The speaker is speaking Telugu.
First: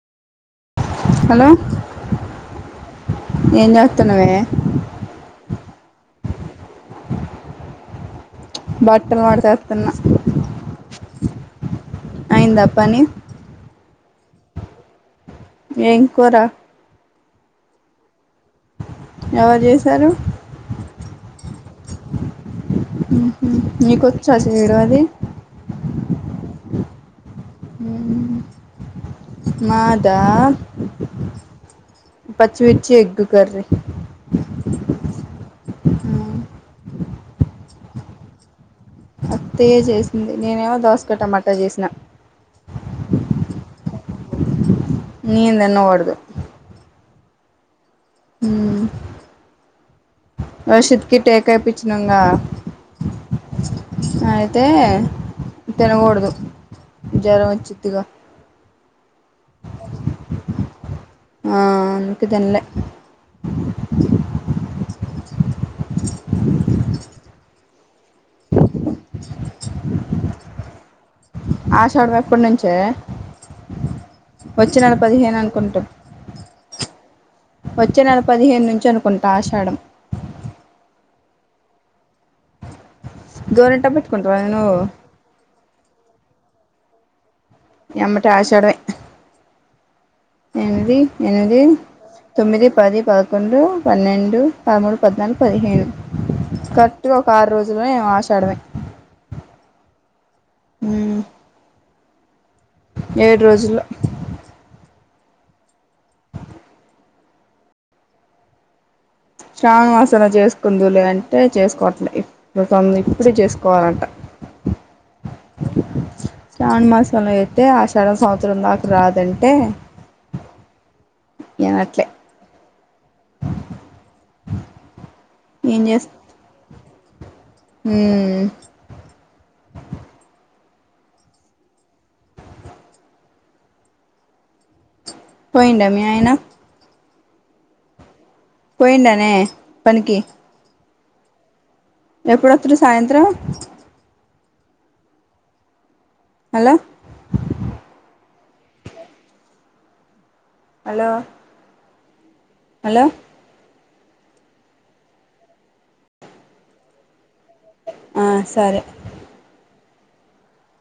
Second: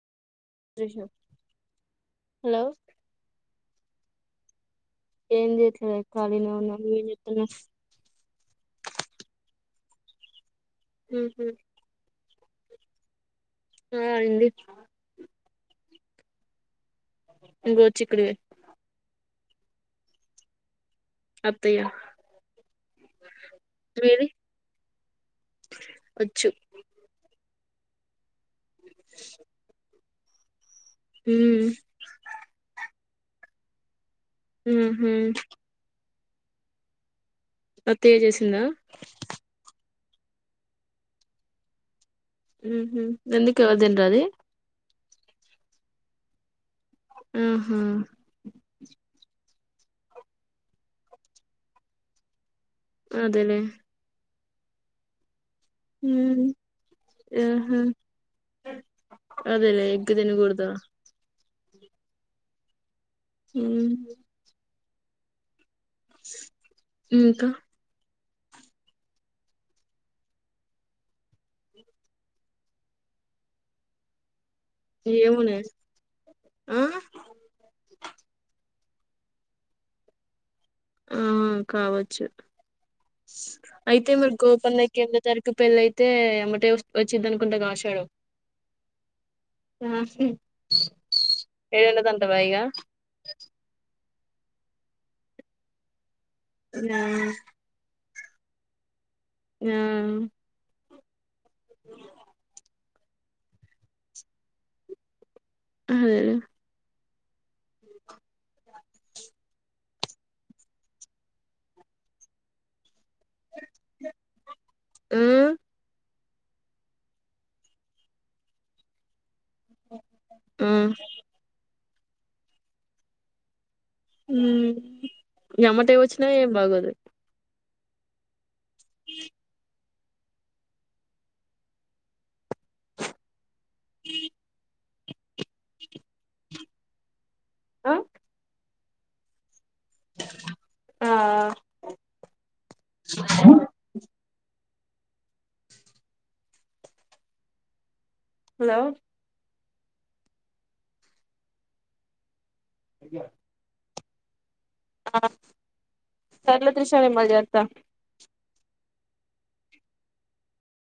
హలో హలో ఏం చేస్తున్నావే ఏం చేయట్లే ఖాళీనే ఉన్నా నువ్వేం చేస్తున్నావ్ బట్టలు మడ్ తెతున్న ఊహు అయింద పని ఆ అయింది ఏం కూర ఈ రోజు చుక్కుడ్ కాయ ఎవర్ చేసారు అత్తయ్య మీది నీకొచ్చా చేయడం అది వచ్చు మాద ఉమ్ పచ్చిమిర్చి ఎగ్ కర్రీ ఊహు అ అత్తయ చేసిందా అత్తయ చేసింది నేనేమో దోసకా టమాట చేసినా ఉహు ఎందుకు ఎవరు తినరాది నేనే దిన్నకూడదు ఆహా వషిత్కి టేకా ఎపిచ్చినంగా అదెలేే అయితే తినకూడదు ఉమ్ జ్వరం ఆహా వచ్చిద్దిగా అదేలే ఎగ్ తినగూడదు అందుకె తిన్లె ఉ ఇంక ఆషాడం ఎప్పటి నుంచే వచ్చే నెల పదిహేను ఏమోనే అనుకుంటా ఆ వచ్చే నెల పదిహేన్ నుంచి అనుకు కుంట ఆషాడం ఆ కావచ్చు గోరింట అయితే మరి పెట్టుకుంటావా నువ్వు గోపన్నకి వినిమిదో తారీక్ పెళ్ళి అయితే ఎమ్మటే వచ్చిందానికి ఎమ్మటె ఆషాడమె ఎనిమిది ఎనిమిది ఏడెనిమిది అంటవా ఇగ తొమ్మిది పది పదకొండు పన్నెండు పదమూడు పద్నాలుగు పదిహేను కరెక్ట్గా ఆ ఒక ఆరు రోజుల్లోను ఆశ షాడమే ఆ ఉమ్ ఉ ఏడ్ రోజుల్లో అదేలె శ్రావణవాసం చేసుకుందు లే అంటే చేసుకోవట్లే మ ఇప్పుడ ఈ చేసుకోవాలంట ఆ శ్రావణ మాసంలో అయితే ఆషాడం సంవత్సరం దాక రాదంటే ఉ నేనట్లే ఎమ్మటె వచ్చిన ఏం బాగోదు హ్మ్ ఈ ఈ పోయిండ మీ ఆయన అ! పోయిడానే పనికి? ఆ ఎప్పుడు వస్తడు సాయంత్రం హలో హలో హలో హలో సర్లే త్రిషా నేన్ మళ్ జేత్త అ సరే